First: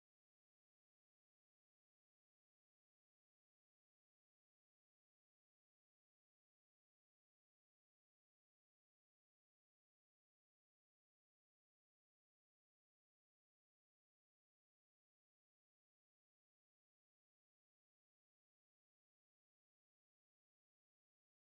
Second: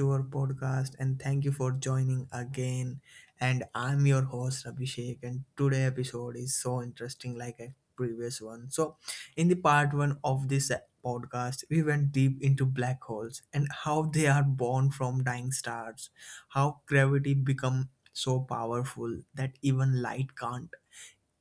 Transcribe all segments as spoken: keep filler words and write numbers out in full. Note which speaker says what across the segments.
Speaker 1: to our podcast, and thank you for joining again. And I'm your host Abhishek, and today episode is so interesting, like a previous one. So, in the part one of this podcast, we went deep into black holes and how they are born from dying stars, how gravity become so powerful that even light can't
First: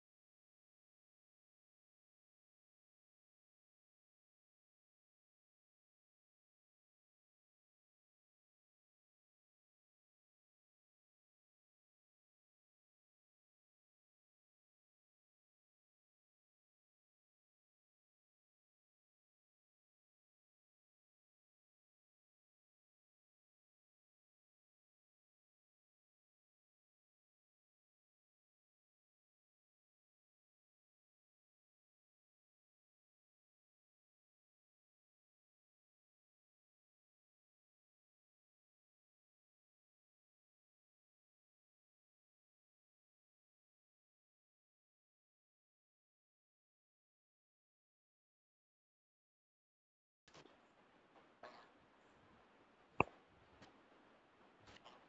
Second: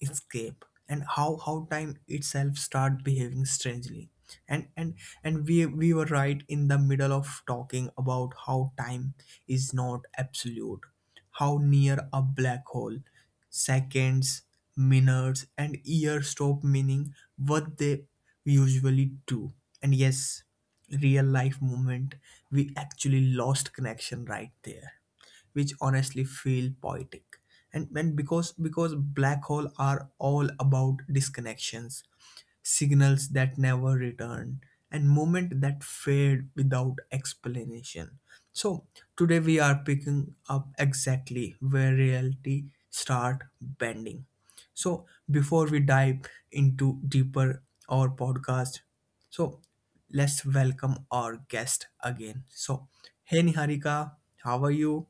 Speaker 1: escape and how how time itself start behaving strangely and and and we we were right in the middle of talking about how time is not absolute, how near a black hole, seconds, minutes and years stop meaning what they usually do. And yes, real life moment, we actually lost connection right there, which honestly feel poetic. And, and because because black hole are all about disconnections, signals that never return, and moment that fade without explanation. So today we are picking up exactly where reality start bending. So before we dive into deeper our podcast, so let's welcome our guest again. So hey Niharika, how are you?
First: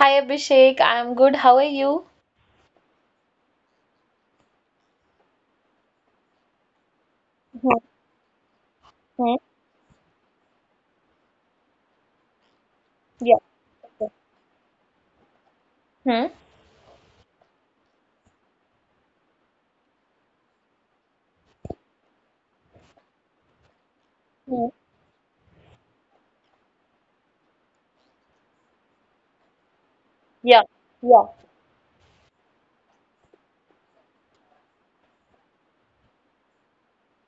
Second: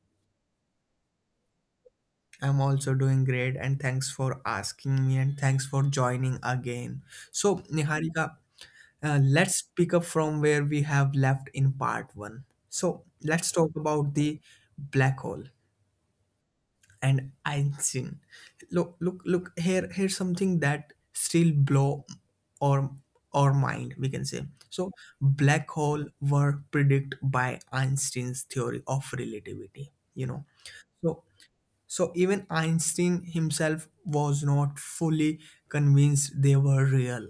Speaker 2: Hi Abhishek, I'm good. How are you?
Speaker 1: I'm also doing great, and thanks for asking me, and thanks for joining again. So, Niharika, uh,
Speaker 2: Hmm.
Speaker 1: let's pick up from where we have left in part one. So,
Speaker 2: Yeah.
Speaker 1: let's talk about the black hole
Speaker 2: Hmm?
Speaker 1: and Einstein. Look, look, look. Here, here's something that still blow or or mind we can say.
Speaker 2: Hmm.
Speaker 1: So black hole were predicted by Einstein's theory of relativity, you know.
Speaker 2: Yeah.
Speaker 1: So
Speaker 2: Yeah.
Speaker 1: so even Einstein himself was not fully convinced they were real.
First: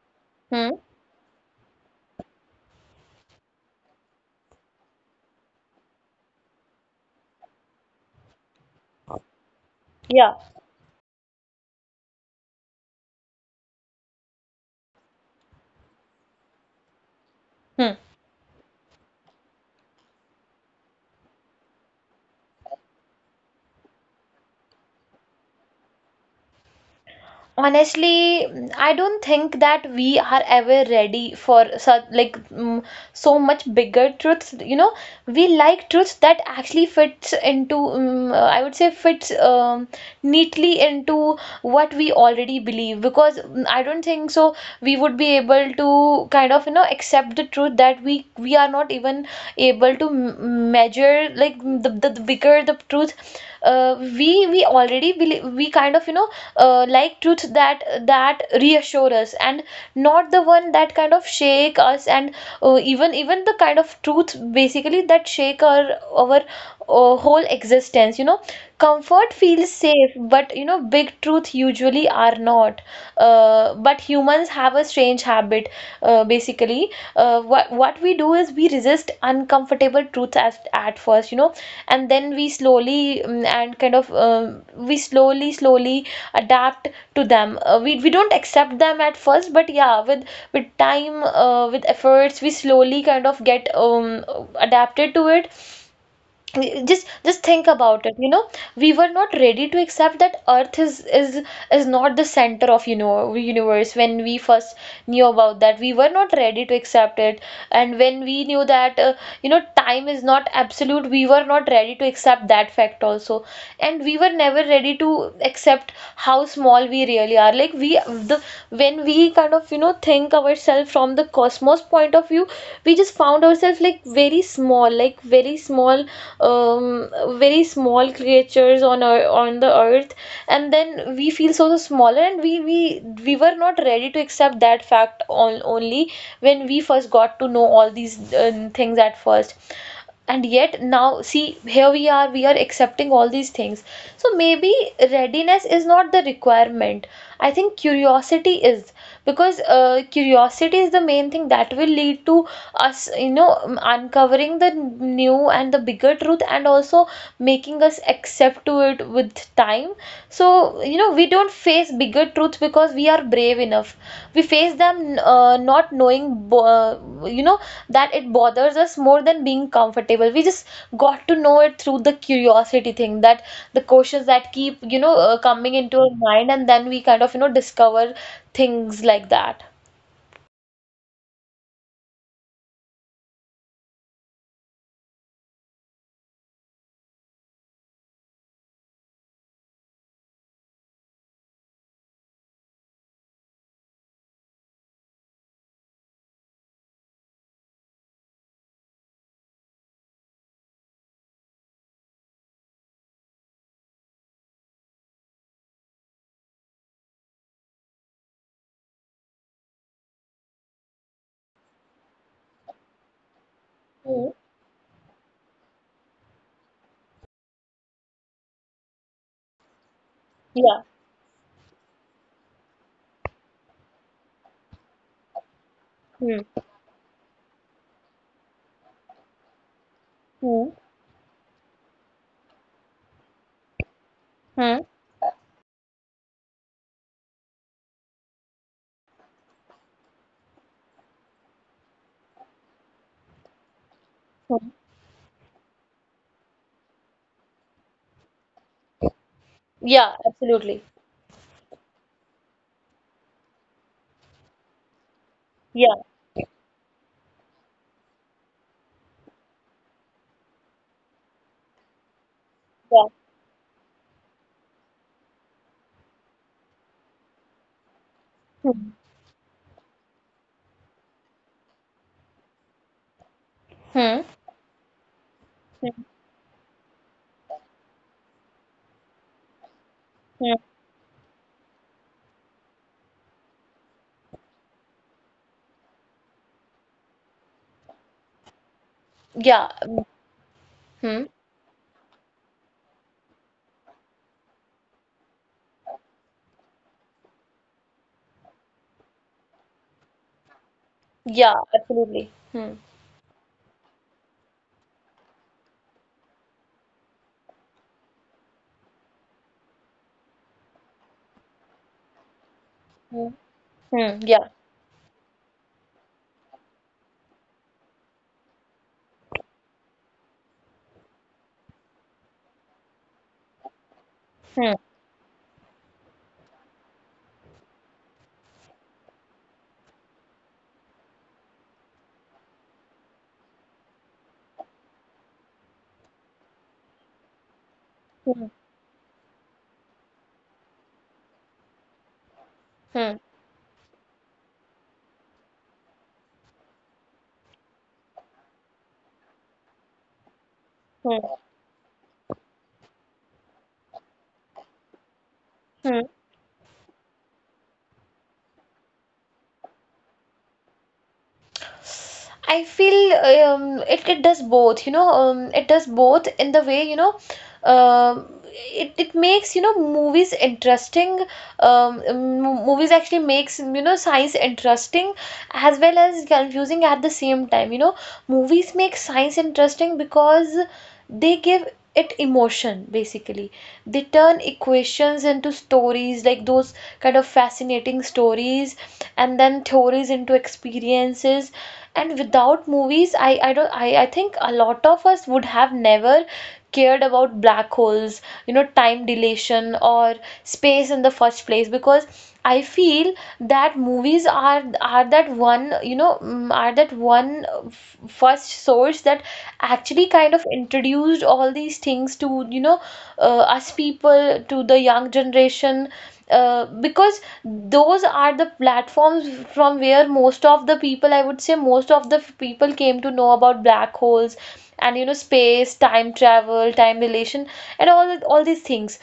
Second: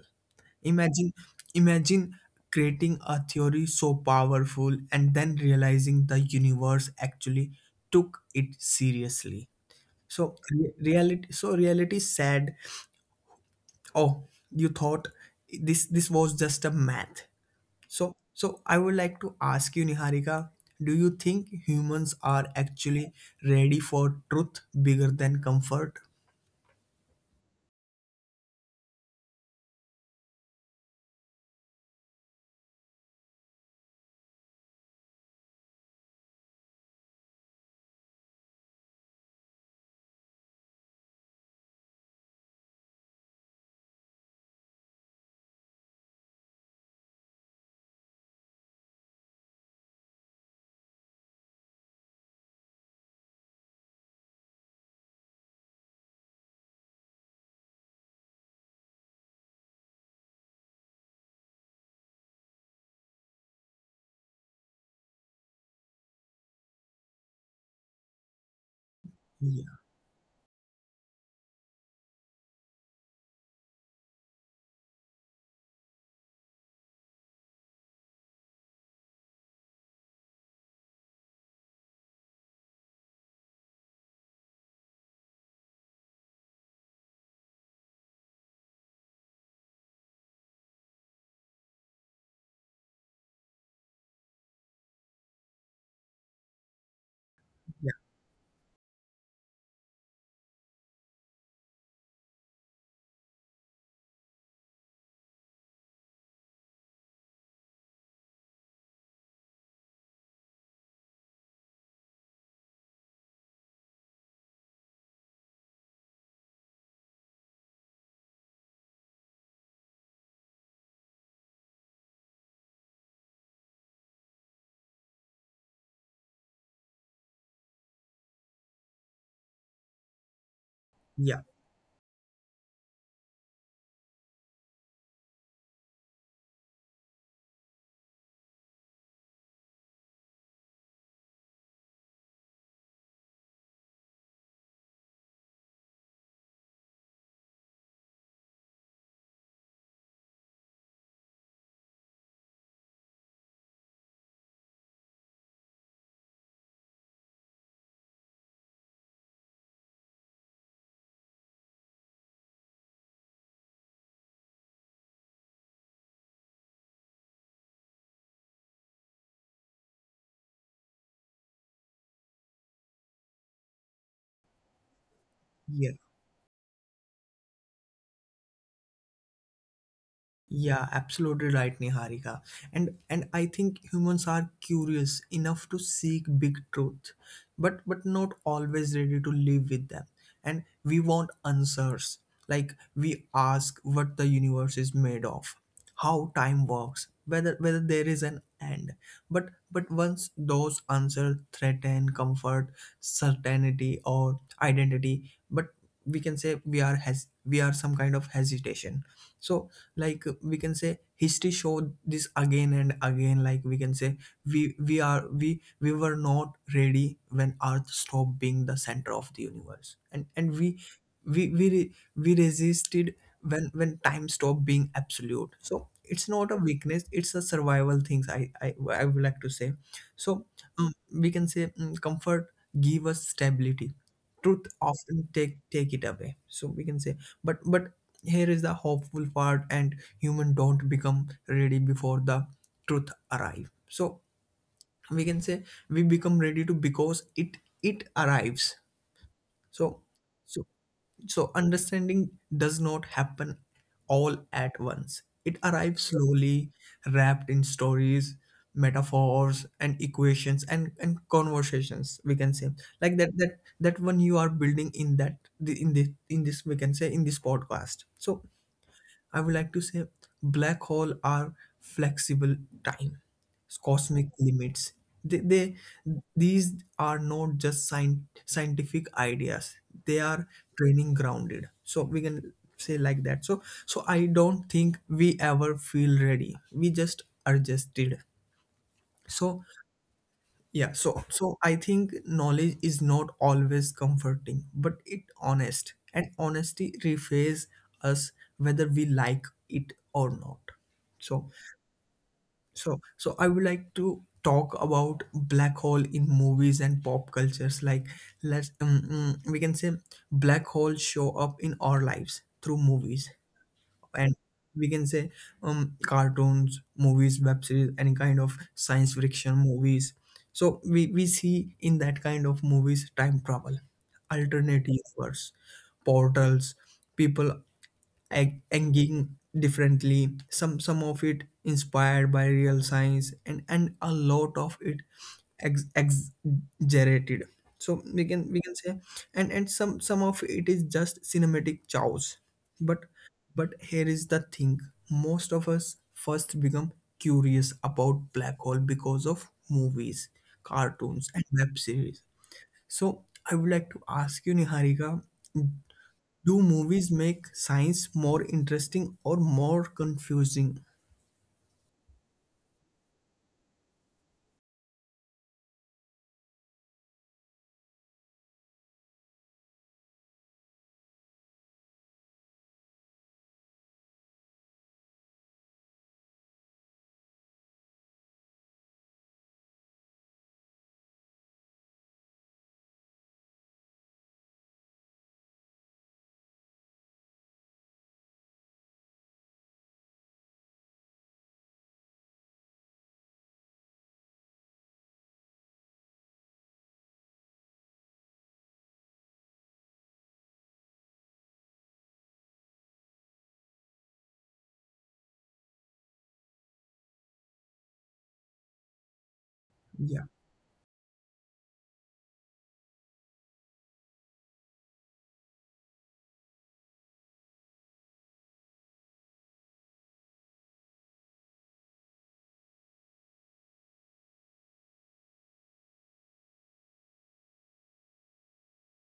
Speaker 2: Hmm?
Speaker 1: Imagine imagine creating a theory so powerful and then realizing the universe actually took it seriously.
Speaker 2: Yeah.
Speaker 1: So re- reality so reality said, "Oh, you thought this this was just a math."
Speaker 2: Hmm.
Speaker 1: So so I would like to ask you, Niharika, do you think humans are actually ready for truth bigger than comfort?
Speaker 2: Honestly, mm, I don't think that we are ever ready for such like mm, so much bigger truths. You know, we like truths that actually fits into mm, uh, I would say fits um, neatly into what we already believe because mm, I don't think so we would be able to kind of you know accept the truth that we we are not even able to m- measure, like the, the, the bigger the truth, uh, we we already believe. We kind of you know uh, Like truth that that reassure us and not the one that kind of shake us, and uh, even even the kind of truth basically that shake our our uh, whole existence, you know. Comfort feels safe, but you know big truth usually are not. Uh, but humans have a strange habit uh, basically uh, what what we do is we resist uncomfortable truths at, at first, you know, and then we slowly mm, and kind of um, we slowly slowly adapt to them. Uh, we, we don't accept them at first, but yeah, with with time, uh, with efforts, we slowly kind of get um, adapted to it. Just just think
Speaker 1: 呀
Speaker 2: about it, you know. We were not ready to accept that earth is is is not the center of, you know, universe. When we first knew about that, we were not ready to accept it. And when we knew that, uh, you know, time is not absolute, we were not ready to accept that fact also. And we were never ready to accept how small we really are like we um, the when we kind of, you know, think ourselves from the cosmos point of view, we just found ourselves like very small, like very small, um very small creatures on our on the earth. And then we
Speaker 1: 呀
Speaker 2: feel so, so smaller, and we we we were not ready to accept that fact on, only when we first got to know all these uh, things at first. And yet now see, here we are, we are accepting all these things. So maybe readiness is not the requirement. I think curiosity is, because uh, curiosity is the main thing that will lead to us, you know, um, uncovering the new and the bigger truth, and also making us accept to it with time. So, you know, we don't face bigger truths because we are brave enough. We face them, uh, not knowing, bo- uh, you know, that it bothers us more than being comfortable. We just got to know it through the curiosity thing, that the questions that keep, you know, uh, coming
Speaker 1: 呀！
Speaker 2: into our mind, and then we kind of, you know, discover things like that.
Speaker 1: Yeah, absolutely right, Niharika. And and I think humans are curious enough to seek big truth, but but not always ready to live with them. And we want answers. Like we ask what the universe is made of, how time works, whether whether there is an end. But but once those answers threaten comfort, certainty or identity, but we can say we are has we are some kind of hesitation. So, like uh, we can say history showed this again and again, like we can say
Speaker 2: Hmm.
Speaker 1: we we are we we were not ready when earth stopped being the center of the universe, and and
Speaker 2: Yeah.
Speaker 1: we we we re- we resisted when when time stopped being absolute. So it's
Speaker 2: Hmm.
Speaker 1: not a weakness, it's a survival things, i i, I would like to say. So
Speaker 2: Hmm.
Speaker 1: um, we can say mm, comfort give us stability,
Speaker 2: Hmm.
Speaker 1: truth often take take it away, so we can say. But but here is the hopeful part, and human don't become ready before the truth arrive. So
Speaker 2: Hmm.
Speaker 1: we can say we become ready to because it it arrives. so
Speaker 2: Yeah, absolutely.
Speaker 1: so so understanding does not happen all at once, it
Speaker 2: Yeah.
Speaker 1: arrives slowly, wrapped in stories, metaphors and equations and and conversations we can say, like that that that one you are building in that the- in this in this we can say, in this podcast. So
Speaker 2: Hmm.
Speaker 1: I would like to say black hole are flexible time,
Speaker 2: Hmm.
Speaker 1: cosmic limits. They, they these are not just scien- scientific ideas. They
Speaker 2: Hmm.
Speaker 1: are training grounded. So we can say like that. So so I don't think we ever feel ready. We just adjusted. So
Speaker 2: Yeah.
Speaker 1: yeah, so
Speaker 2: Hmm.
Speaker 1: so I think knowledge is not always comforting, but it honest, and honesty refaces us whether we like it or not.
Speaker 2: Yeah,
Speaker 1: So
Speaker 2: absolutely. Hmm.
Speaker 1: so so I would like to talk about black hole in movies and pop cultures. Like let's um, mm, we can say black holes show up in our lives through movies,
Speaker 2: Hmm.
Speaker 1: and
Speaker 2: Yeah.
Speaker 1: we can say um, cartoons, movies, web series, any kind of science fiction movies. So we, we see in that kind of movies time travel,
Speaker 2: Hmm.
Speaker 1: alternate universe, portals, people ag- engaging differently, some some of it inspired by real science, and and a lot of it ex- exaggerated, so we
Speaker 2: Hmm.
Speaker 1: can we can say and and some some of it is just cinematic chows. but
Speaker 2: Hmm.
Speaker 1: but here is the thing, most of us first become curious about black hole because of movies,
Speaker 2: Hmm.
Speaker 1: cartoons and web series. So I would like to ask you, Niharika,
Speaker 2: Hmm.
Speaker 1: do movies make science more interesting or more confusing?
Speaker 2: I feel um, it, it does both, you know. Um, it does both in the way, you know, um, it, it makes, you know, movies interesting. Um, m- Movies actually makes, you know, science interesting as well as confusing at the same time. You know, movies make science interesting because they give it emotion basically. They turn equations into stories, like those kind of fascinating stories, and then theories into experiences. And without movies, I I don't I I think a lot of us would have never cared about black holes, you know, time dilation, or space in the first place, because I feel that movies are are that one, you know, mm, are that one, uh, f- first source that actually
Speaker 1: Yeah,
Speaker 2: kind of introduced all these things to, you know, uh, us people, to the young generation, uh, because those are the platforms from where most of the people, I would say most of the people, came to know about black holes, and you know, space, time travel, time relation, and all all these things.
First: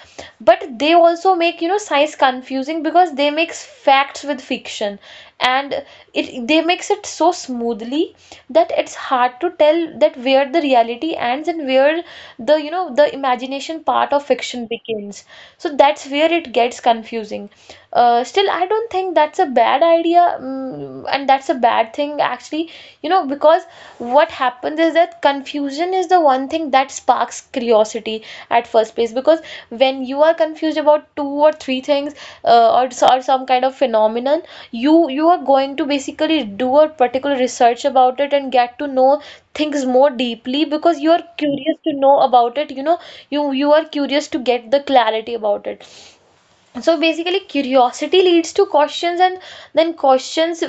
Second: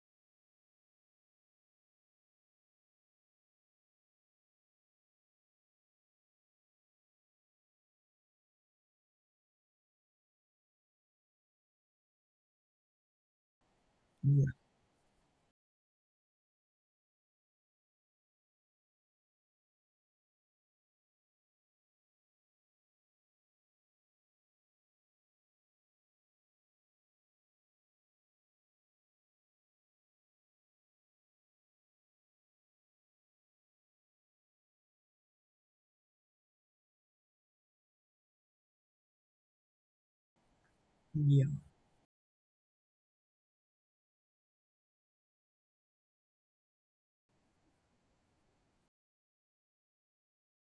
Speaker 2: But they also make, you know, science confusing because they mix facts with fiction, and it, they makes it so smoothly that it's hard to tell that where the reality ends and where the, you know, the imagination part of
Speaker 1: yeah,
Speaker 2: fiction begins. So that's where it gets confusing. Uh, still, I don't think that's a bad idea, mm, and that's a bad thing actually. You know, because what happens is that confusion is the one thing that sparks sparks curiosity at first place, because when you are confused about two or three things, uh, or, so- or some kind of phenomenon, you you are going to basically do a particular research about it and get to know things more deeply because you are
Speaker 1: yeah,
Speaker 2: curious to know about it, you know. You you are curious to get the clarity about it. So basically curiosity leads to questions, and then questions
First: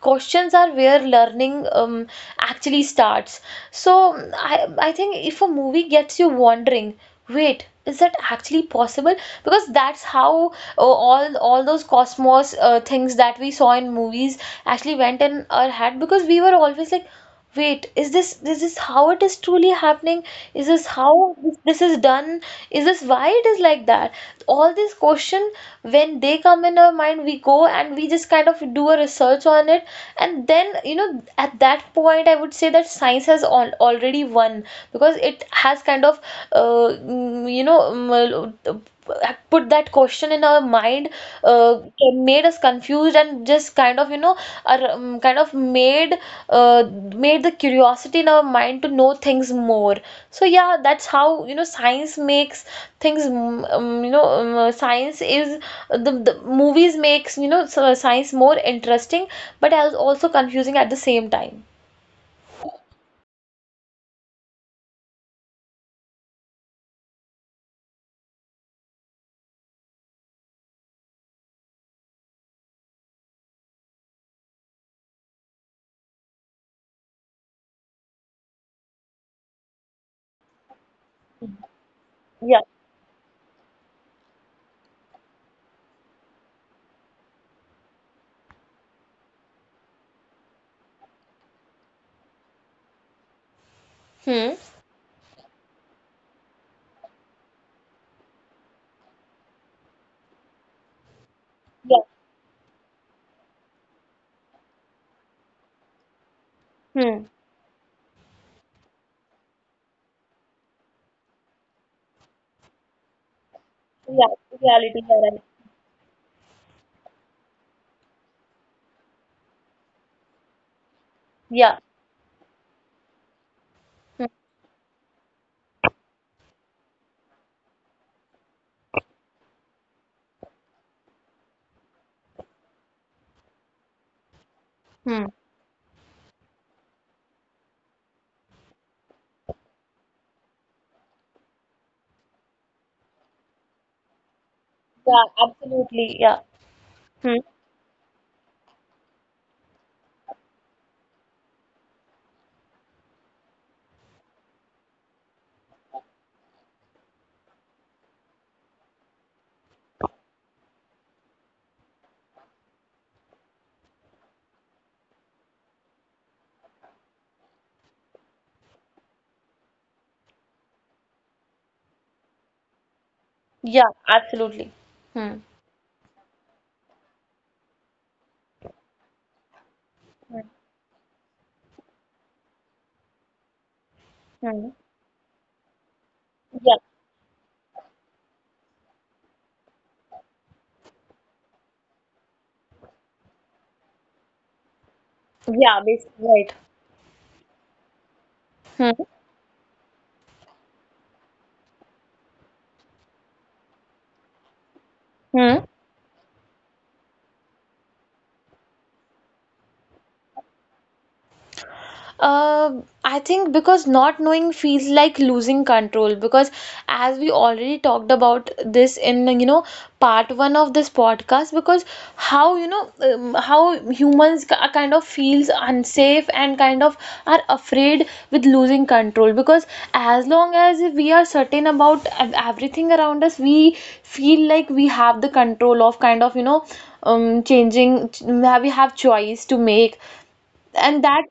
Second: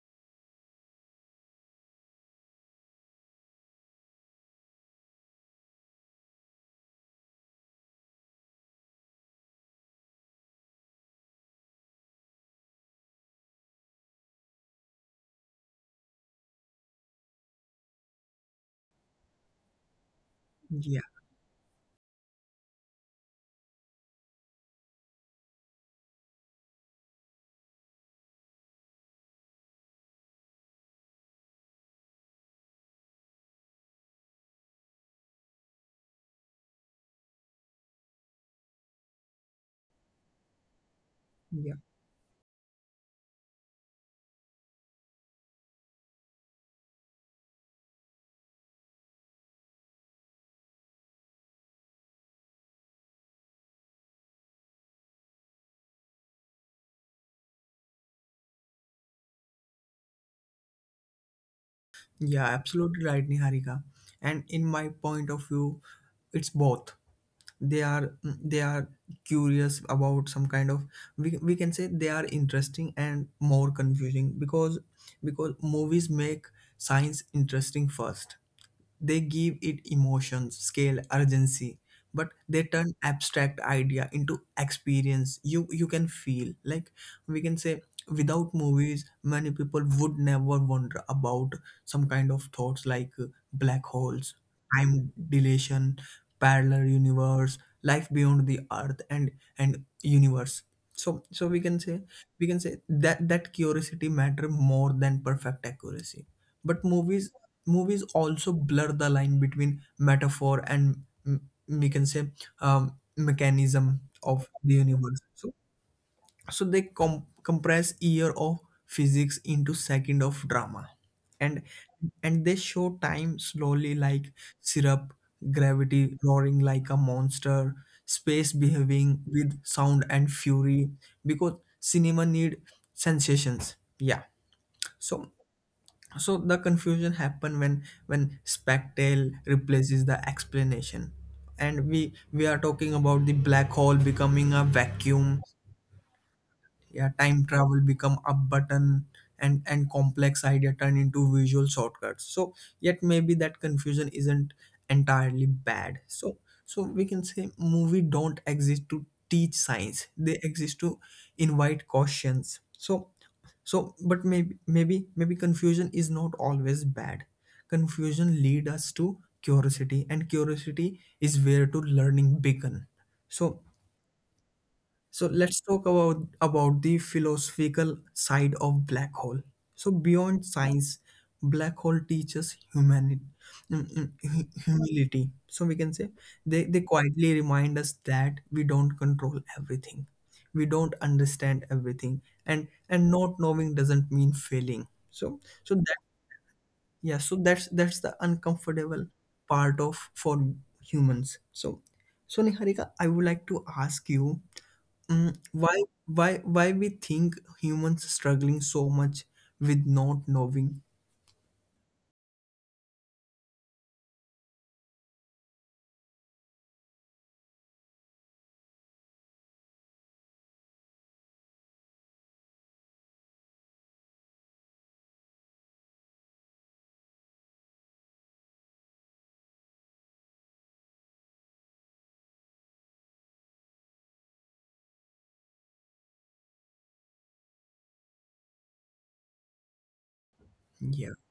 Speaker 2: questions are where learning um, actually starts. So i i think if a movie gets you wondering, wait, is that actually possible? Because that's how uh, all all those cosmos uh, things that we saw in movies actually went in our head, because we were always like, wait, is this this is this how it is truly happening? Is this
Speaker 1: yeah,
Speaker 2: how this, this is done? Is this why it is like that? All these question, when they come in our mind, we go and we just kind of do a research on it. And then, you know, at that point, I would say that science has all, already won, because it has kind of uh, mm, you know mm, uh, put that question in our mind,
Speaker 1: yeah,
Speaker 2: uh, made us confused, and just kind of, you know, are um, kind of made, uh, made the curiosity in our mind to know things more. So yeah, that's how, you know, science makes things, mm, um, you know um, uh, science is uh, the, the movies makes, you know, so science more interesting but as also confusing at the same time.
Speaker 1: yeah, absolutely right, Niharika. And in my point of view, it's both. They are they are curious about some kind of, we, we can say they are interesting and more confusing because because movies make science interesting first. They give it emotions, scale, urgency, but
Speaker 2: Yeah.
Speaker 1: they turn abstract idea into experience you you can feel. Like we can say without movies, many people would never wonder about some kind of thoughts like uh, black holes,
Speaker 2: Hmm.
Speaker 1: time dilation, parallel universe, life beyond the earth and and universe. So so we can say
Speaker 2: Yeah.
Speaker 1: we can say that that curiosity matter more than perfect accuracy, but
Speaker 2: Hmm.
Speaker 1: movies movies also blur the line between metaphor and mm, we can say um, mechanism
Speaker 2: Yeah.
Speaker 1: of the
Speaker 2: Reality. Yeah,
Speaker 1: universe.
Speaker 2: right.
Speaker 1: So so they com- compress year of physics into second of drama, and
Speaker 2: Yeah.
Speaker 1: and they show time slowly
Speaker 2: Hmm.
Speaker 1: like syrup, gravity roaring like a monster, space behaving with sound and fury, because cinema need sensations, yeah.
Speaker 2: Hmm.
Speaker 1: So so the confusion happen when when spectacle replaces the explanation, and we we are talking about the black hole becoming a
Speaker 2: Yeah,
Speaker 1: vacuum,
Speaker 2: absolutely. Yeah.
Speaker 1: yeah,
Speaker 2: Hmm.
Speaker 1: time travel become a button, and and complex idea turn into visual shortcuts. So yet maybe that confusion isn't entirely bad. So so we can say movie don't exist to teach science, they exist to invite questions. So so but maybe maybe maybe confusion is not always bad, confusion lead us to curiosity, and curiosity is where to learning begin. So
Speaker 2: Yeah, absolutely.
Speaker 1: so
Speaker 2: Hmm.
Speaker 1: let's talk about about the philosophical side of black hole. So
Speaker 2: Hmm.
Speaker 1: beyond science, black hole teaches humanity,
Speaker 2: Hmm.
Speaker 1: humility. So we can say they,
Speaker 2: Yeah.
Speaker 1: they quietly remind us that we don't control everything, we don't understand everything, and and not knowing doesn't mean failing. So so
Speaker 2: Yeah,
Speaker 1: that
Speaker 2: basically right.
Speaker 1: yeah, so that's that's the
Speaker 2: Hmm.
Speaker 1: uncomfortable part of for humans. So so Niharika, I would like to ask you, Mm,
Speaker 2: Hmm.
Speaker 1: why why why we think humans struggling so much with not knowing?
Speaker 2: Uh, I think because not knowing feels like losing control, because as we already talked about this in, you know, part one of this podcast, because how, you know, um, how humans ki- kind of feels unsafe and kind of are afraid with losing control, because as long as we are certain about ev- everything around us, we feel like we have the control of, kind of, you know, um changing ch- we have choice to make. And
Speaker 1: yeah
Speaker 2: that,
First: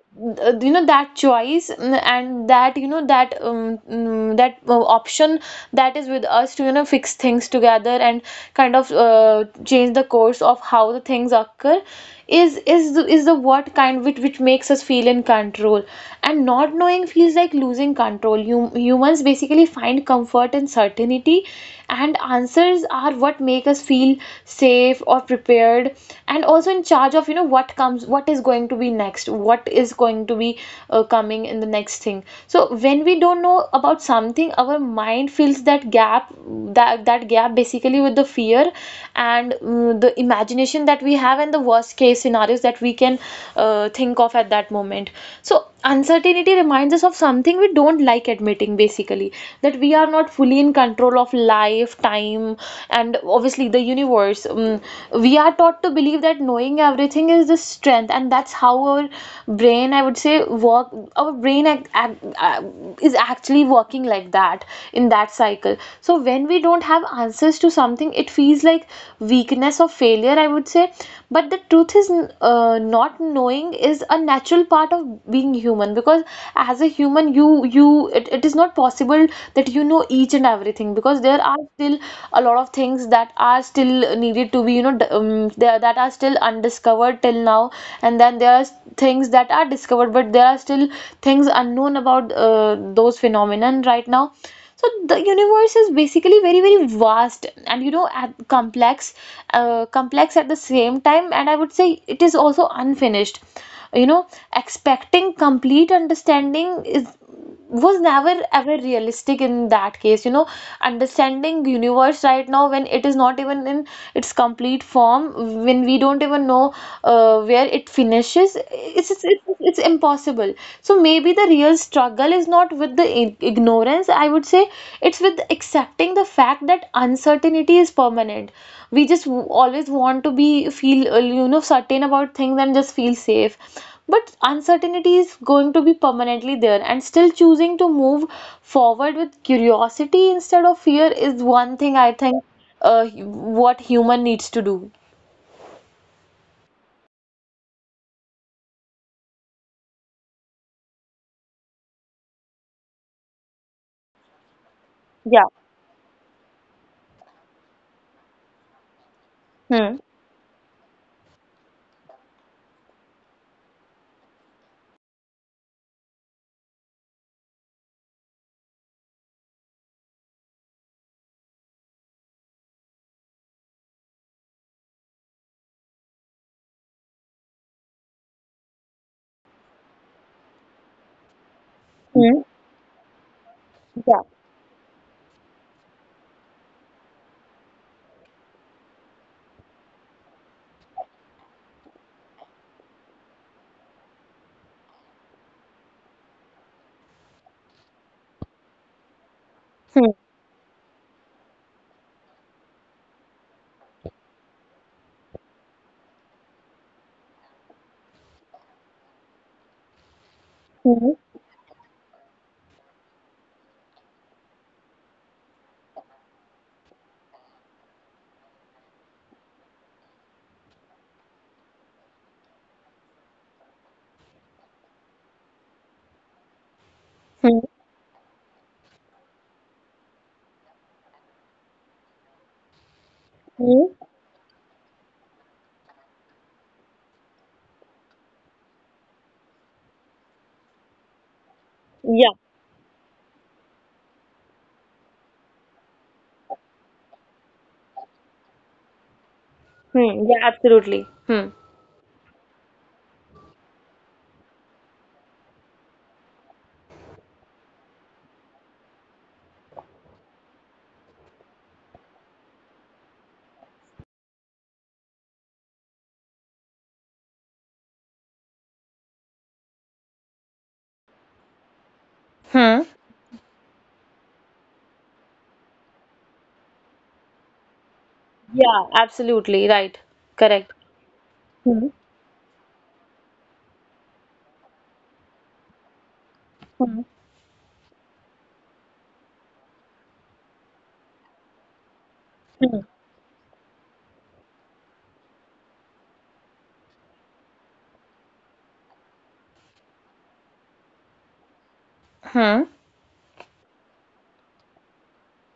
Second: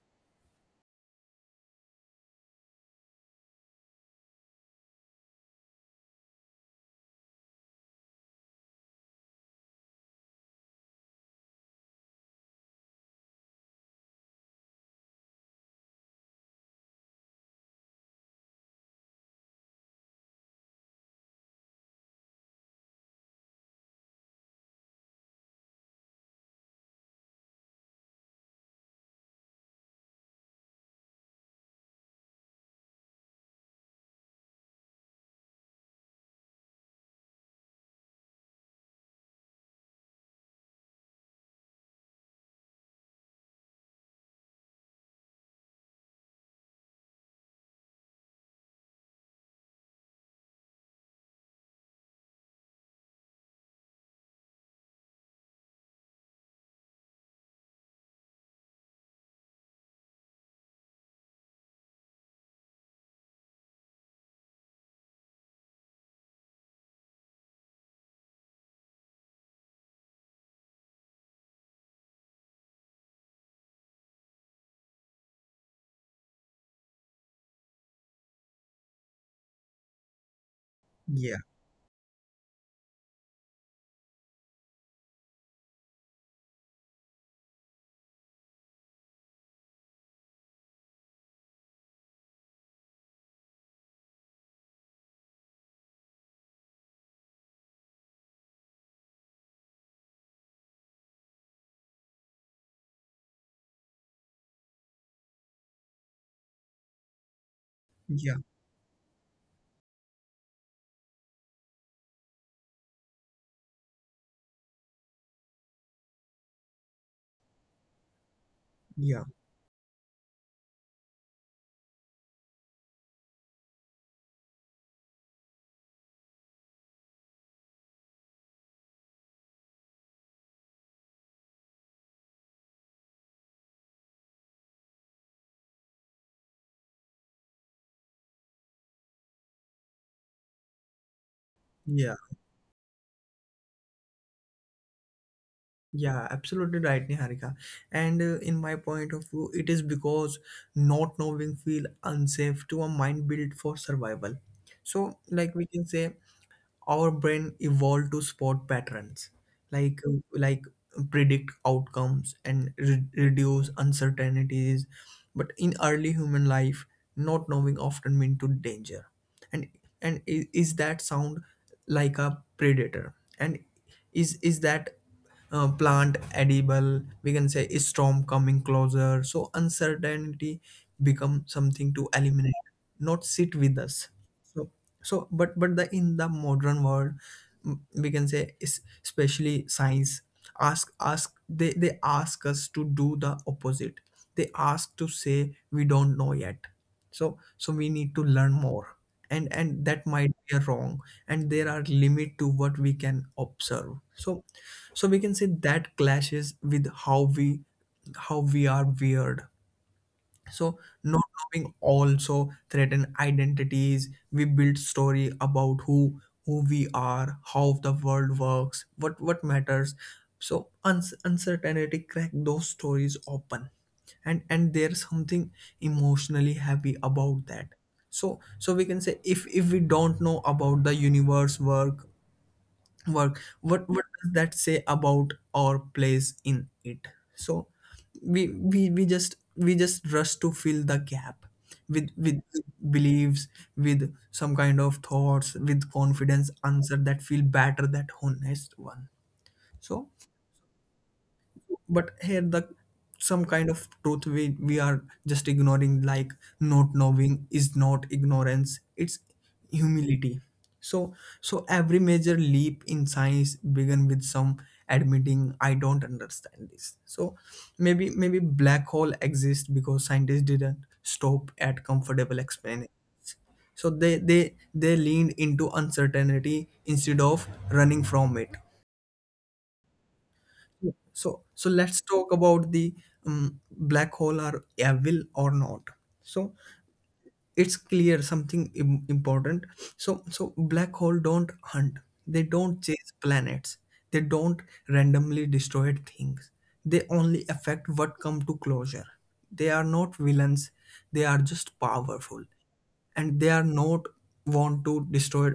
Speaker 2: uh, you know, that choice mm, and that, you know, that um, mm, that, uh, option that is with us to, you know, fix things together and kind of, uh, change the course of how the things occur, is is the, is the what kind, which which makes us feel in control. And not knowing feels like losing control. You humans basically find comfort in certainty, and answers are what make us feel safe or prepared, and also in charge of, you know, what comes comes, what is going to be next, what is going to be, uh, coming in the next thing. So when we don't know about something, our mind fills that gap, that that gap basically with the fear, and mm, the imagination that we have, and the worst case scenarios that we can, uh, think of at that moment. So uncertainty reminds us of something we don't like admitting basically, that we are not fully in control of life, time, and obviously the universe. Mm, we are taught to believe that knowing everything is the strength, and that's how our brain, I would say, work. Our brain ac- ac- uh, is actually working like that, in that cycle. So when we don't have answers to something, it feels like weakness or failure, I would say. But the truth is, uh, not knowing is a natural part of being human, because as a human, you you, it, it is not possible that you know each and everything, because
Speaker 1: yeah
Speaker 2: there are still a lot of things that are still needed to be, you know, d- um, there that are still undiscovered till now. And then there are things that are discovered, but there are still things unknown about uh, those phenomenon right now. So the universe is basically very very vast, and you know, at- complex, uh, complex at the same time, and I would say it is also unfinished, you know. Expecting complete understanding is was never
Speaker 1: yeah
Speaker 2: ever realistic in that case, you know. Understanding universe right now when it is not even in its complete form, when we don't even know, uh, where it finishes, it's,
Speaker 1: yeah
Speaker 2: it's it's it's impossible. So maybe the real struggle is not with the ig- ignorance, I would say. It's with accepting the fact that uncertainty is permanent. We just w- always want to be feel uh, you know certain about things and just feel safe, but uncertainty is going to be permanently there, and still choosing to move forward with curiosity instead of fear is one thing I
Speaker 1: yeah
Speaker 2: think uh, hu- what human needs to do.
Speaker 1: yeah absolutely right, Niharika. And uh, in my point of view, it is because not knowing feel unsafe to a mind built for survival. So
Speaker 2: Yeah.
Speaker 1: like we can say our brain evolved to spot patterns,
Speaker 2: Hmm.
Speaker 1: like like predict outcomes and re- reduce uncertainties. But in early human life, not knowing often meant to danger. and and is, is that sound like a predator, and is is that uh, plant edible, we can say, is storm coming closer? So uncertainty become something to
Speaker 2: Hmm.
Speaker 1: eliminate, not sit with us.
Speaker 2: Yeah.
Speaker 1: So so but but the in the modern world, mm, we can say is- especially science ask ask they they ask us to do the opposite. They ask to say we don't know yet, so so we need to learn more, and and that might be wrong, and there are limit to what we can observe. So so we can say that clashes with how we how we are weird. So
Speaker 2: Hmm.
Speaker 1: not knowing also threaten identities. We build story about who who we are, how the world works, what what matters. So uns- uncertainty crack those stories open, and and there's something emotionally happy about
Speaker 2: Hmm.
Speaker 1: that. So so we can say if if we don't know about the universe work work,
Speaker 2: Hmm.
Speaker 1: what what does that say about our place in it? So we we, we just we just rush to fill the gap with
Speaker 2: Yeah.
Speaker 1: with beliefs, with some kind of thoughts, with confidence answer that feel better that honest one. So
Speaker 2: Hmm. Yeah, absolutely. Hmm.
Speaker 1: but here the some kind of truth we we are just ignoring, like not knowing is not ignorance, it's humility. So so every major leap in science began with some admitting I don't understand this. So maybe maybe black hole exists because scientists didn't stop at comfortable
Speaker 2: Hmm.
Speaker 1: explanations. So they they they leaned into uncertainty instead of running from it.
Speaker 2: Yeah, absolutely. Right. Correct.
Speaker 1: So so
Speaker 2: Hmm.
Speaker 1: let's talk about the um, black hole are evil or not. So
Speaker 2: Hmm.
Speaker 1: it's clear something im- important. So so black hole don't hunt, they
Speaker 2: Hmm.
Speaker 1: don't chase planets, they don't randomly destroy things, they only affect what come to closure. They are not villains, they are just powerful.
Speaker 2: Hmm.
Speaker 1: And they are not want to destroy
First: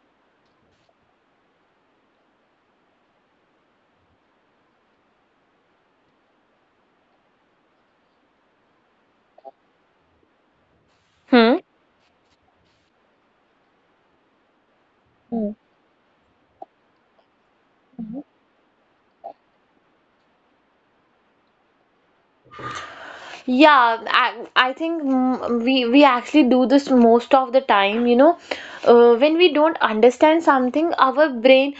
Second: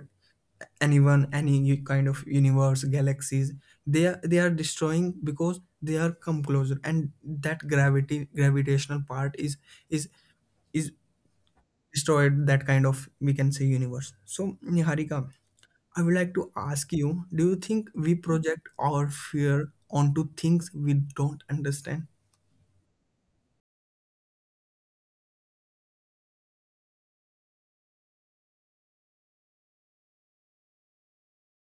Speaker 1: anyone, any u- kind of universe galaxies. They are, they are destroying because they are come closer, and that gravity gravitational part is is is destroyed that kind of we can say universe. So Niharika,
Speaker 2: Hmm.
Speaker 1: I would like to ask you, do you think we project our fear onto things we don't understand?
Speaker 2: Yeah, I, I think mm, we we actually do this most of the time, you know. Uh, when we don't understand something, our brain,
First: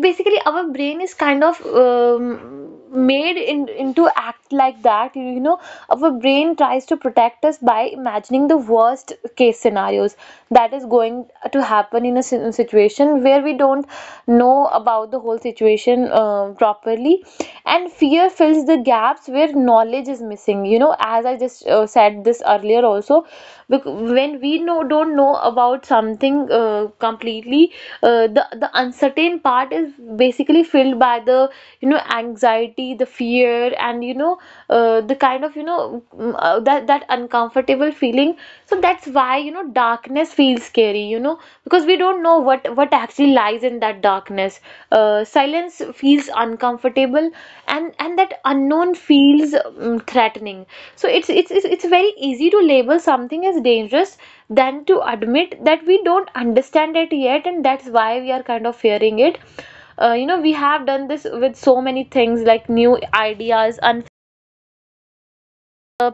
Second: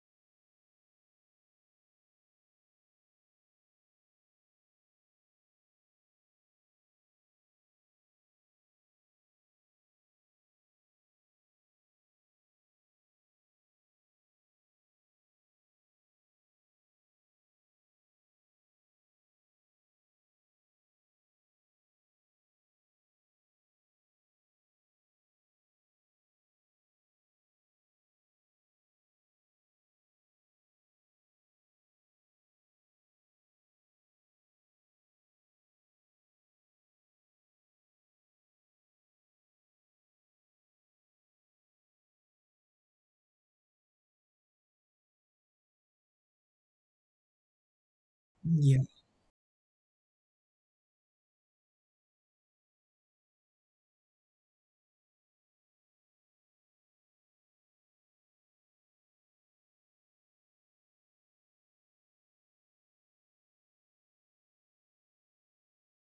Speaker 2: basically our brain is kind of um, made in, into act like that, you know. Our brain tries to protect us by imagining the worst case scenarios that is going to happen in a si- situation where we don't know about the whole situation uh, properly, and fear fills the gap gaps where knowledge is missing, you know, as I just uh, said this earlier also. When we know don't know about something uh, completely, uh, the the uncertain part is basically filled by the, you know, anxiety, the fear, and, you know, uh, the kind of, you know, mm, uh, that that uncomfortable feeling. So that's why, you know, darkness feels scary, you know, because we don't know what what actually lies in that darkness. Uh, silence feels uncomfortable, and and that
Speaker 1: Yeah,
Speaker 2: unknown feels um, threatening. So it's, it's it's it's very easy to label something as dangerous than to admit that we don't understand it yet, and that's why we are kind of fearing it. Uh, you know, we have done this with so many things, like new ideas, unfamiliar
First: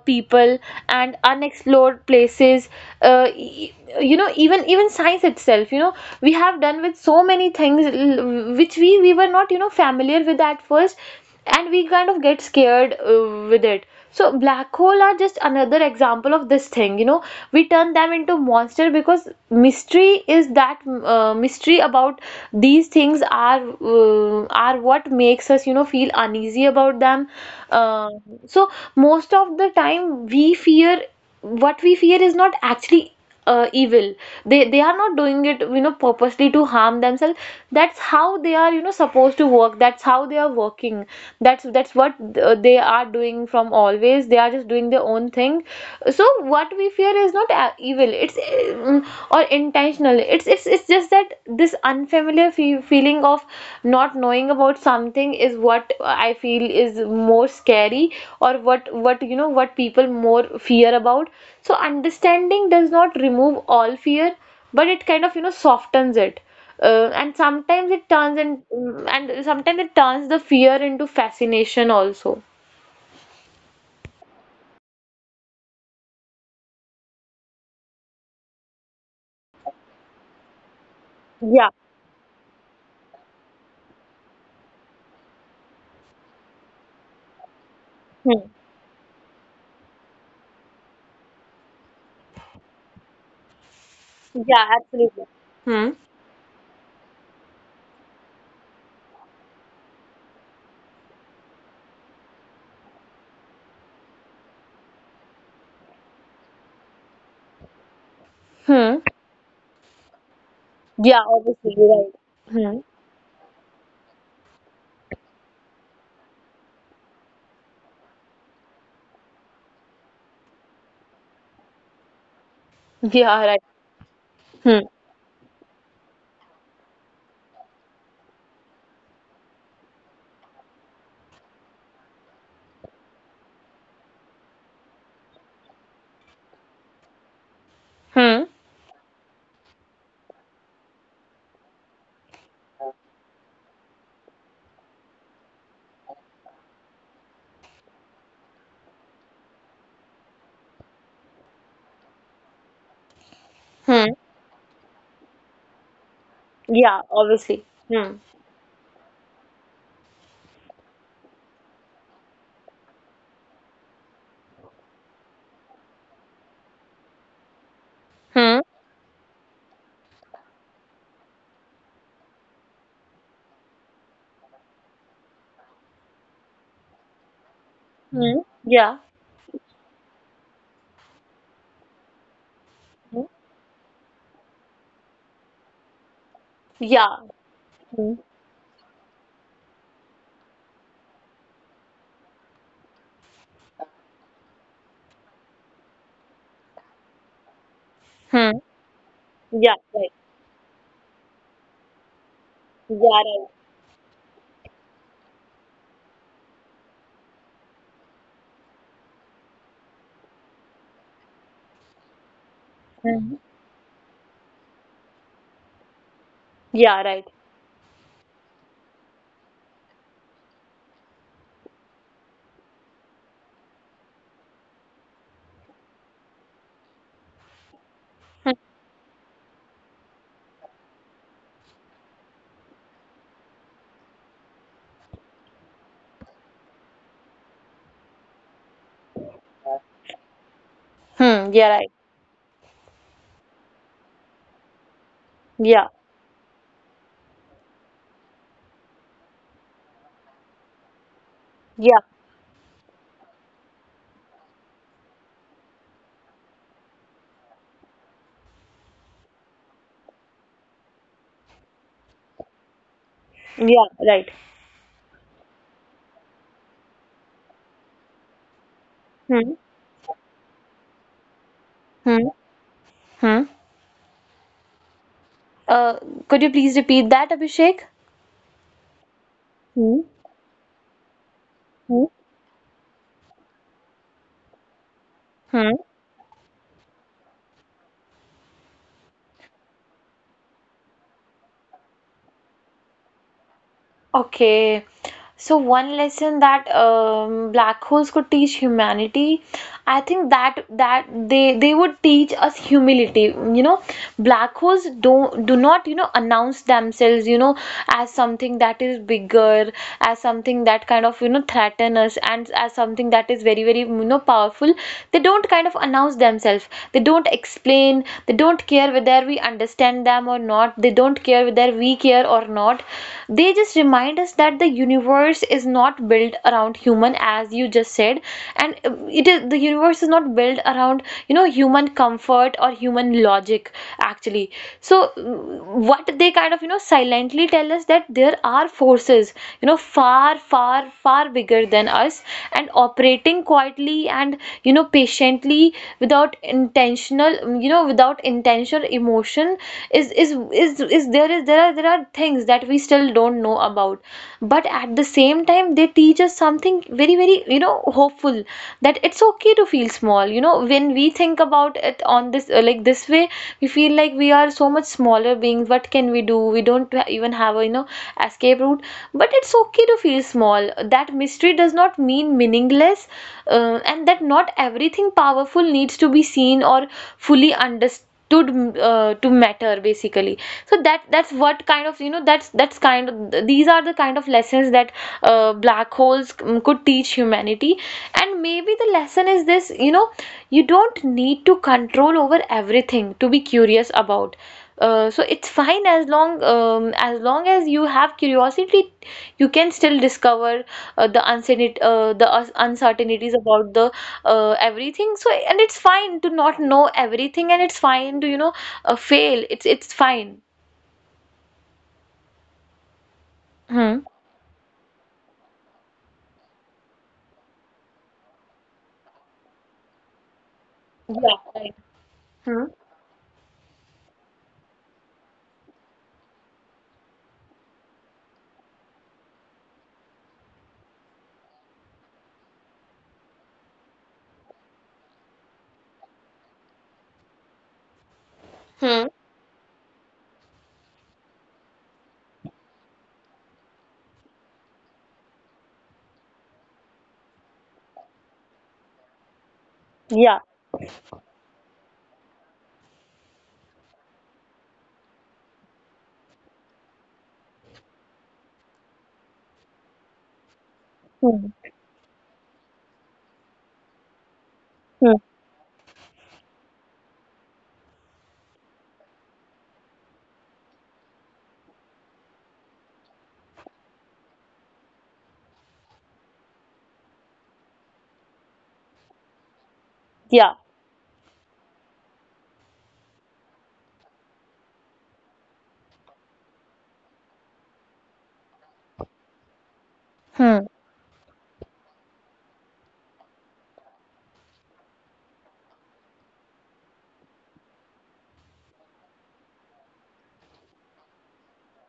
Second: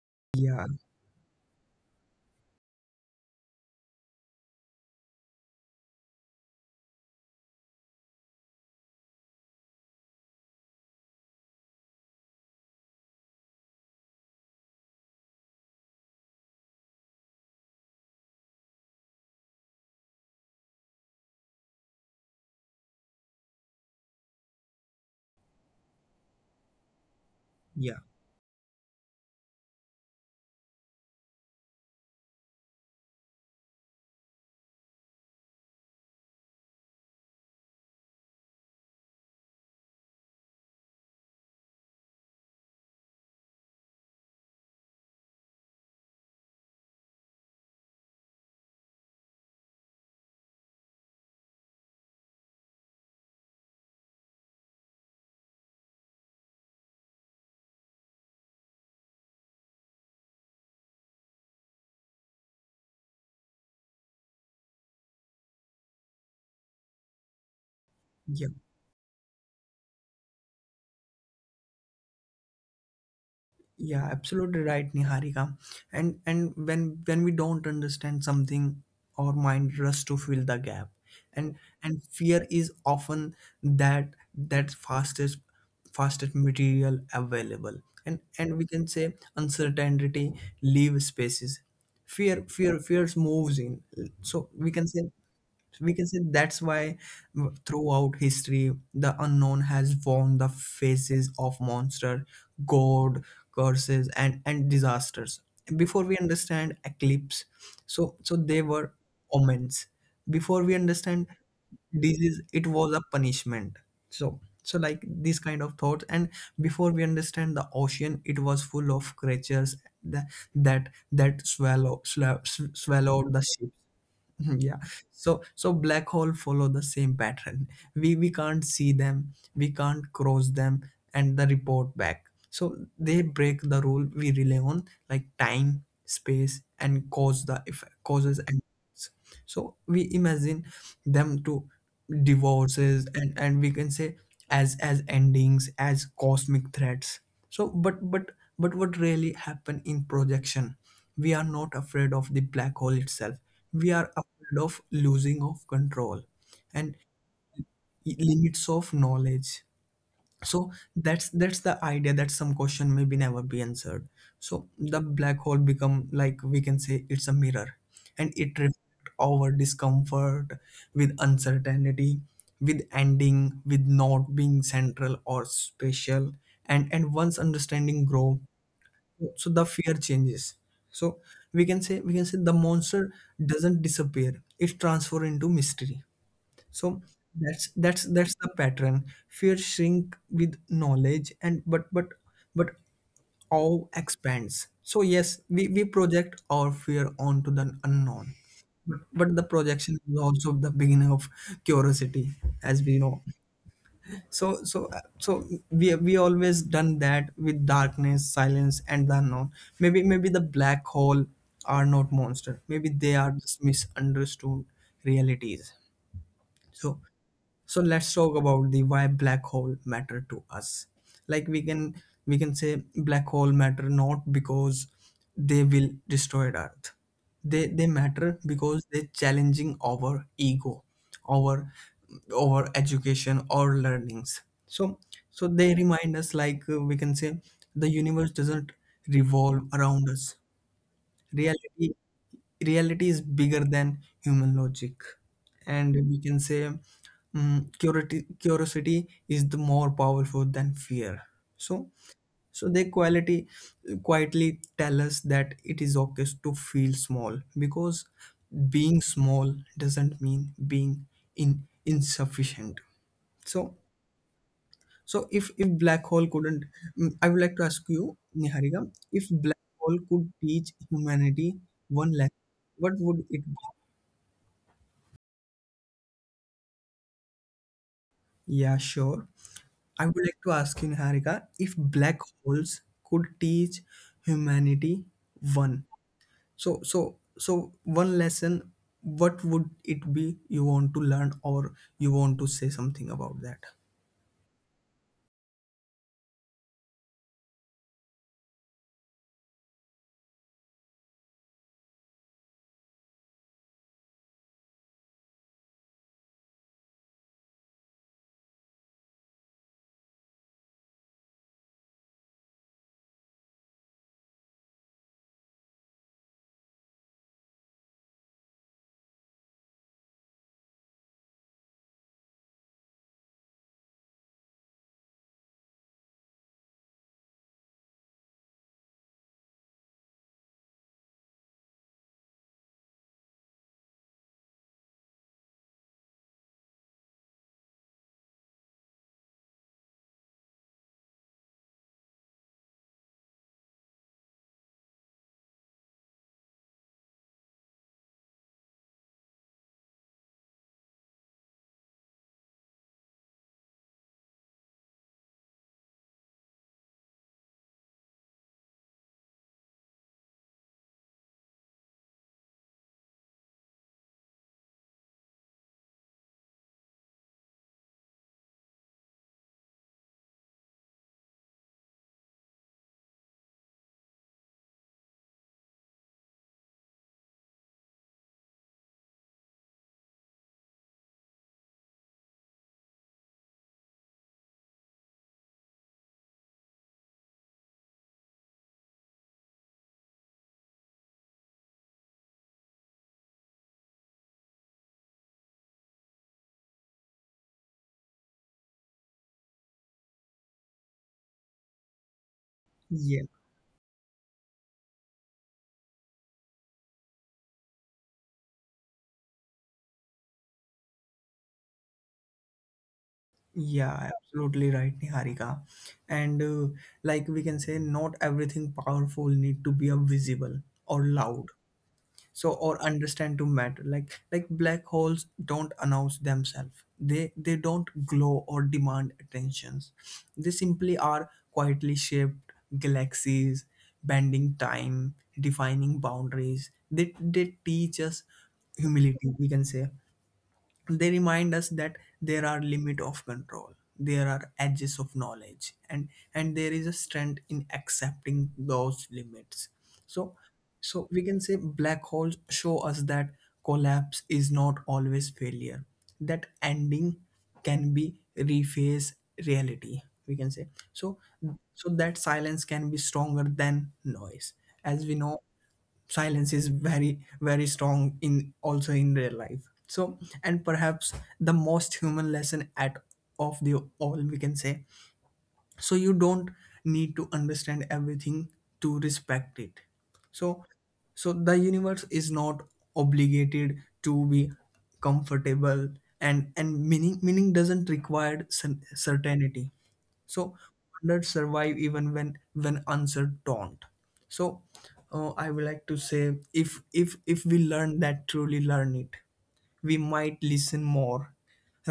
Speaker 2: people,
Speaker 1: yeah,
Speaker 2: and unexplored places. uh, e- you know, even even science itself, you know, we have done with so many things l- which we we were not, you know, familiar with at first, and we kind of get scared uh, with it. So black hole are just another example of this thing, you know. We turn them into monster because mystery is that uh, mystery about these things are, uh, are what makes us, you know, feel uneasy about them.
Speaker 1: yeah,
Speaker 2: uh, so most of the time we fear, what we fear is not actually uh, evil. They they are not doing it, you know, purposely to harm themselves. That's how they are, you know, supposed to work. That's how they are working. That's that's what uh, they are doing from always. They are just doing their own thing. So what we fear is not a- evil. It's mm, or intentional. It's it's it's just that this unfamiliar fe feeling of not knowing about something is what I feel is more scary, or what what, you know, what people more fear about. So understanding does not remove all fear, but it kind of, you know, softens it, uh, and sometimes it turns,
Speaker 1: yeah.
Speaker 2: and and sometimes it turns the fear into fascination also.
Speaker 1: Yeah, absolutely right, Niharika. And and when when we don't understand something, our mind rushes to fill the gap. And
Speaker 2: Yeah.
Speaker 1: and fear is often that that fastest fastest material available. And
Speaker 2: Hmm.
Speaker 1: and we can say uncertainty leave spaces. Fear fear fears moves in. So
Speaker 2: Yeah,
Speaker 1: we can say
Speaker 2: absolutely. Hmm.
Speaker 1: we can say that's why uh, throughout history the unknown has worn the faces of monster, god, curses and and disasters. Before we understand eclipse, so so they were
Speaker 2: Hmm.
Speaker 1: omens. Before we
Speaker 2: Yeah,
Speaker 1: understand
Speaker 2: obviously, you're right.
Speaker 1: disease, it
Speaker 2: Hmm.
Speaker 1: was a punishment. So so like these kind of thoughts. And before we understand the ocean, it was full of creatures that that, that swallow, swallow swallowed the
Speaker 2: Yeah, right.
Speaker 1: ship.
Speaker 2: Hmm.
Speaker 1: Yeah. So so black hole follow the same pattern. We we can't see them, we can't cross them and the report back. So they break the rule we rely on, like time, space and cause the effect, causes
Speaker 2: Hmm.
Speaker 1: and effects. So we imagine them to divorces, and and we can say as as endings, as cosmic threats. So but but but what really happen in projection, we are not afraid of the black hole itself, we are
Speaker 2: Hmm.
Speaker 1: afraid of losing of control and
Speaker 2: Yeah, obviously. Hmm.
Speaker 1: limits of knowledge. So that's that's the idea that some question may be never be answered. So the black hole become, like we can say, it's a mirror, and it
Speaker 2: Hmm.
Speaker 1: reflects our discomfort with uncertainty, with ending, with not being central or special. And and once understanding grow,
Speaker 2: Hmm. Yeah.
Speaker 1: so the fear changes. So we can say we can say the monster
Speaker 2: Hmm.
Speaker 1: doesn't disappear, it transforms into mystery. So
Speaker 2: Yeah.
Speaker 1: that's that's
Speaker 2: Hmm.
Speaker 1: that's the pattern. Fear shrink with knowledge, and but but but awe expands. So yes, we, we project our fear onto the unknown,
Speaker 2: Hmm.
Speaker 1: but, but the
Speaker 2: Yeah,
Speaker 1: projection
Speaker 2: right.
Speaker 1: is also the beginning of curiosity. As we
Speaker 2: Yeah,
Speaker 1: know,
Speaker 2: right.
Speaker 1: so so so we we always done that with darkness, silence and the unknown. Maybe maybe the black hole are not monster, maybe they are
Speaker 2: Hmm.
Speaker 1: just misunderstood realities. So
Speaker 2: Yeah, right.
Speaker 1: so let's talk about the why black hole matter to us. Like we can we can say black hole matter not because they will destroy earth. They they matter
Speaker 2: Hmm.
Speaker 1: because they're challenging our ego, our our education, our learnings. So so they remind us like, uh, we can say, the universe doesn't revolve around us.
Speaker 2: Hmm. Yeah,
Speaker 1: reality
Speaker 2: right.
Speaker 1: reality is bigger than human logic.
Speaker 2: Yeah.
Speaker 1: And we can say, mm, curiosity, curiosity is the more powerful than fear. So
Speaker 2: Yeah.
Speaker 1: so they quality, uh, quietly tell us that it is okay to feel small, because being small doesn't mean being in insufficient. So
Speaker 2: Yeah, right.
Speaker 1: so if if black hole couldn't, mm, I would like to ask you Niharika, if
Speaker 2: Hmm.
Speaker 1: black hole could teach humanity one
Speaker 2: Hmm.
Speaker 1: lesson, what would
Speaker 2: Hmm.
Speaker 1: it be?
Speaker 2: Uh, could you please repeat that, Abhishek?
Speaker 1: Yeah, sure.
Speaker 2: Hmm.
Speaker 1: I would like to ask you, Niharika, if
Speaker 2: Hmm.
Speaker 1: black holes could teach humanity
Speaker 2: Hmm.
Speaker 1: one, so so so one lesson, what would it be? You want to learn or you want to say something about that?
Speaker 2: Okay, so one lesson that, um, black holes could teach humanity, I think that that they they would teach us humility. You know, black holes don't do not, you know, announce themselves, you know, as something that is bigger, as something that kind of, you know, threaten us, and as something that is very very, you know, powerful. They don't kind of announce themselves. They don't explain. They don't care whether we understand them or not. They don't care whether we care or not. They just remind us that the universe is not built around human, as you just said, and uh, it is the universe is not built around, you know, human comfort or human logic actually. So mm, what they kind of, you know, silently tell us that there are forces, you know, far far far bigger than us, and operating quietly and, you know, patiently, without intentional, you know, without intentional emotion. Is is is is there is there are there are things things that we still don't know about, but at the same time they teach us something very very, you know, hopeful, that it's okay to feel small, you know. When we think about it on this uh, like this way, we feel like we are so much smaller beings. What can we do? We don't ha- even have, a you know, escape route. But it's okay to feel small, that mystery does not mean meaningless, uh, and that not everything powerful needs to be seen or fully understood to, uh, to matter basically. So that that's what kind of, you know, that's that's kind of, these are the kind of lessons that uh, black holes mm, could teach humanity. And maybe the lesson is this, you know, you don't need to control over everything to be curious about. Uh, so it's fine as long, um, as long as you have curiosity, you can still discover uh, the uncertain uh, the us-
Speaker 1: Yeah,
Speaker 2: uncertainties about the uh, everything. So, and it's fine to not know everything, and it's fine to, you know, uh, fail. It's it's fine. Hmm.
Speaker 1: yeah, absolutely right, Niharika. And uh, like we can say, not everything powerful need to be a visible or
Speaker 2: Yeah.
Speaker 1: loud.
Speaker 2: Right.
Speaker 1: So
Speaker 2: Hmm.
Speaker 1: or understand to matter, like like black holes don't announce themselves, they they don't glow or demand attentions. They simply are quietly shaped galaxies, bending time, defining boundaries. They they teach us
Speaker 2: Hmm.
Speaker 1: humility, we can say. They remind us that there are limit of control, there are edges of knowledge, and and there is a strength in accepting those limits. So
Speaker 2: Yeah.
Speaker 1: so we can say black holes show us that collapse is not always failure, that ending can be reface reality, we can say. So
Speaker 2: Hmm.
Speaker 1: so that silence can be stronger than noise. As
Speaker 2: Hmm.
Speaker 1: we know, silence is very very strong in also in their life. So and perhaps the most human lesson at of the all, we can say. So you don't need to understand everything to respect it.
Speaker 2: Yeah.
Speaker 1: So so the universe is not obligated to be comfortable, and and meaning meaning doesn't require cer- certainty. So
Speaker 2: Hmm.
Speaker 1: wonders survive even when when answers don't. So uh, I would like to say, if if if we learn that, truly learn it, we might listen more,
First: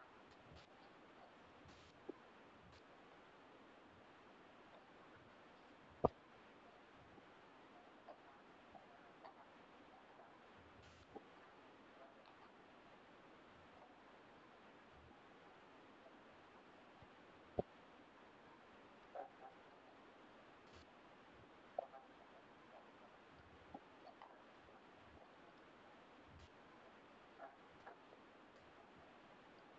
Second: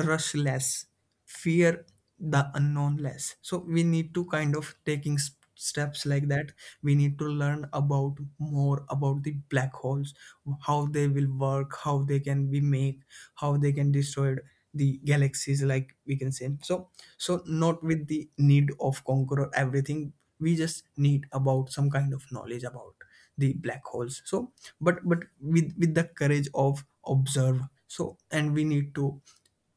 Speaker 1: rush less, fear the unknown less. So we need to kind of taking s- steps like that. We need to learn about more about the black holes, how they will work, how they can be made, how they can destroy the galaxies, like we can say. So so not with the need of conqueror everything, we just need about some kind of knowledge about the black holes. So but but with with the courage of observe. So and we need to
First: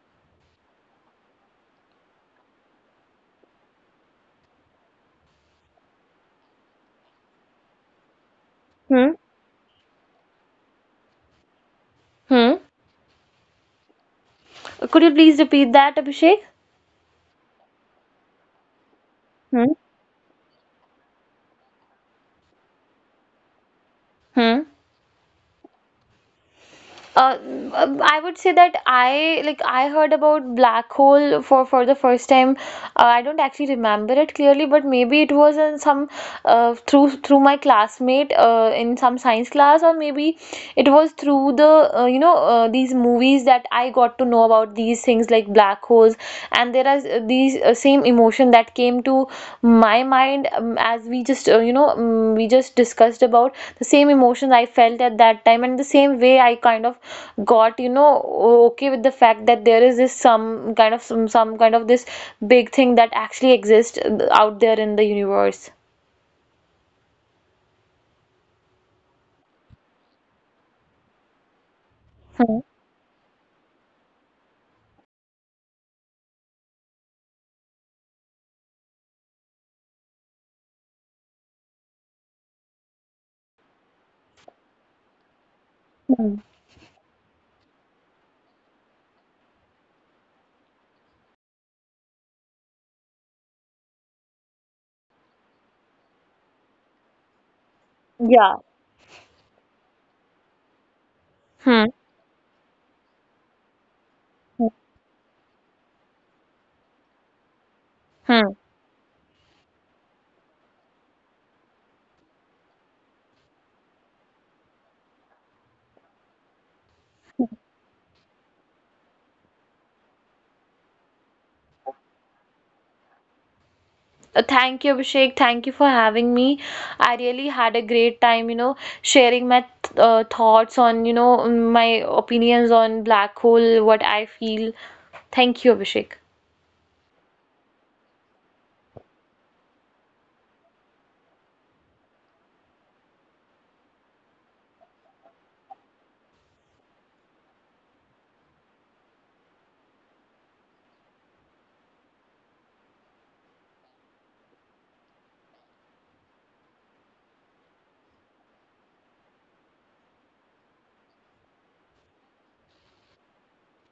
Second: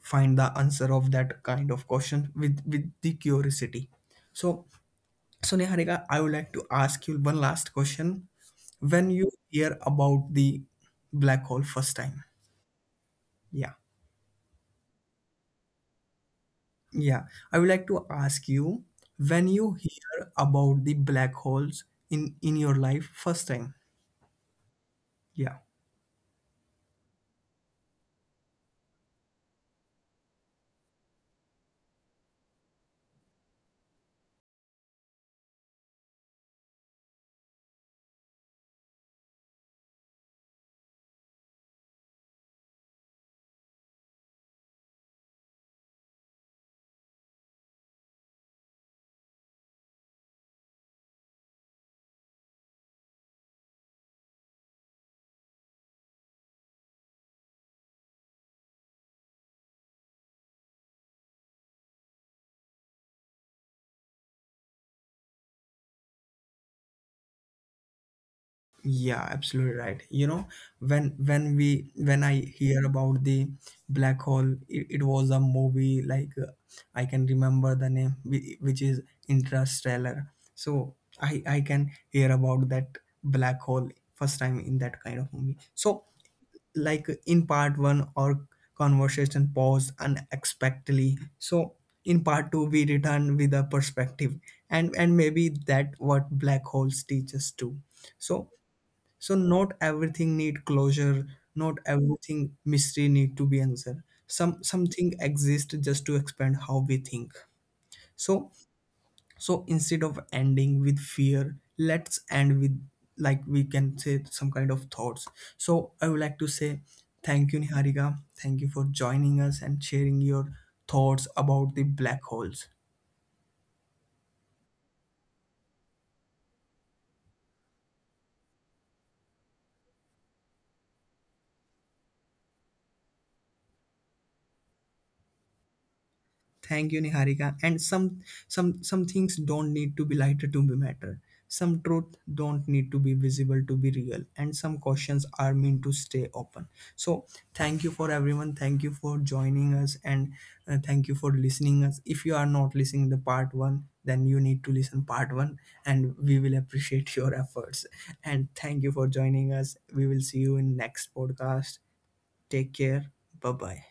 Speaker 1: find the answer of that kind of question with with the curiosity. So so Niharika, I would like to ask you one last question. When
Speaker 2: Hmm.
Speaker 1: you hear about the black hole first time?
Speaker 2: Hmm.
Speaker 1: Yeah,
Speaker 2: Could you please repeat that, Abhishek?
Speaker 1: yeah, I would like to ask you, when you
Speaker 2: Hmm.
Speaker 1: hear about the black holes in in your life first time?
Speaker 2: Hmm.
Speaker 1: Yeah.
Speaker 2: Uh, um, I would say that I like I heard about black hole for for the first time. Uh, I don't actually remember it clearly, but maybe it was in some uh, through through my classmate uh, in some science class, or maybe it was through the uh, you know uh, these movies that I got to know about these things like black holes. And there are, uh, these uh, same emotion that came to my mind, um, as we just uh, you know um, we just discussed about, the same emotions I felt at that time, and the same way I kind of got, you know, okay with the fact that there is this some kind of some, some kind of this big thing that actually exists uh, out there in the universe.
Speaker 1: Yeah, absolutely right. You know, when when we when I
Speaker 2: Hmm.
Speaker 1: hear about the black hole, it, it was a movie like, uh, I can remember the name whi- which is Interstellar. So I I can hear about that black hole first time in that kind of movie. So
Speaker 2: Hmm.
Speaker 1: like in part one, our conversation paused unexpectedly. So in part two, we return with a perspective, and and maybe that what black holes teach us too. So
Speaker 2: Yeah.
Speaker 1: so not everything need closure, not
Speaker 2: Hmm.
Speaker 1: everything mystery need to be answered. Some something exists just to expand how we think.
Speaker 2: Hmm.
Speaker 1: So so instead of ending with fear, let's end with, like we can say, some kind of thoughts. So I would like to say thank you Niharika. Thank you for joining us and sharing your thoughts about the black holes.
Speaker 2: Uh, Thank you, Abhishek. Thank you for having me. I really had a great time, you know, sharing my th- uh, thoughts on, you know, my opinions on black hole, what I feel. Thank you, Abhishek.
Speaker 1: Thank you, Niharika. And some some some things don't need to be lighter to be matter. Some truth don't need to be visible to be real, and some questions are meant to stay open. So, thank you for everyone. Thank you for joining us, and uh, thank you for listening us. If you are not listening the part one, then you need to listen part one, and we will appreciate your efforts. And thank you for joining us. We will see you in next podcast. Take care. Bye bye.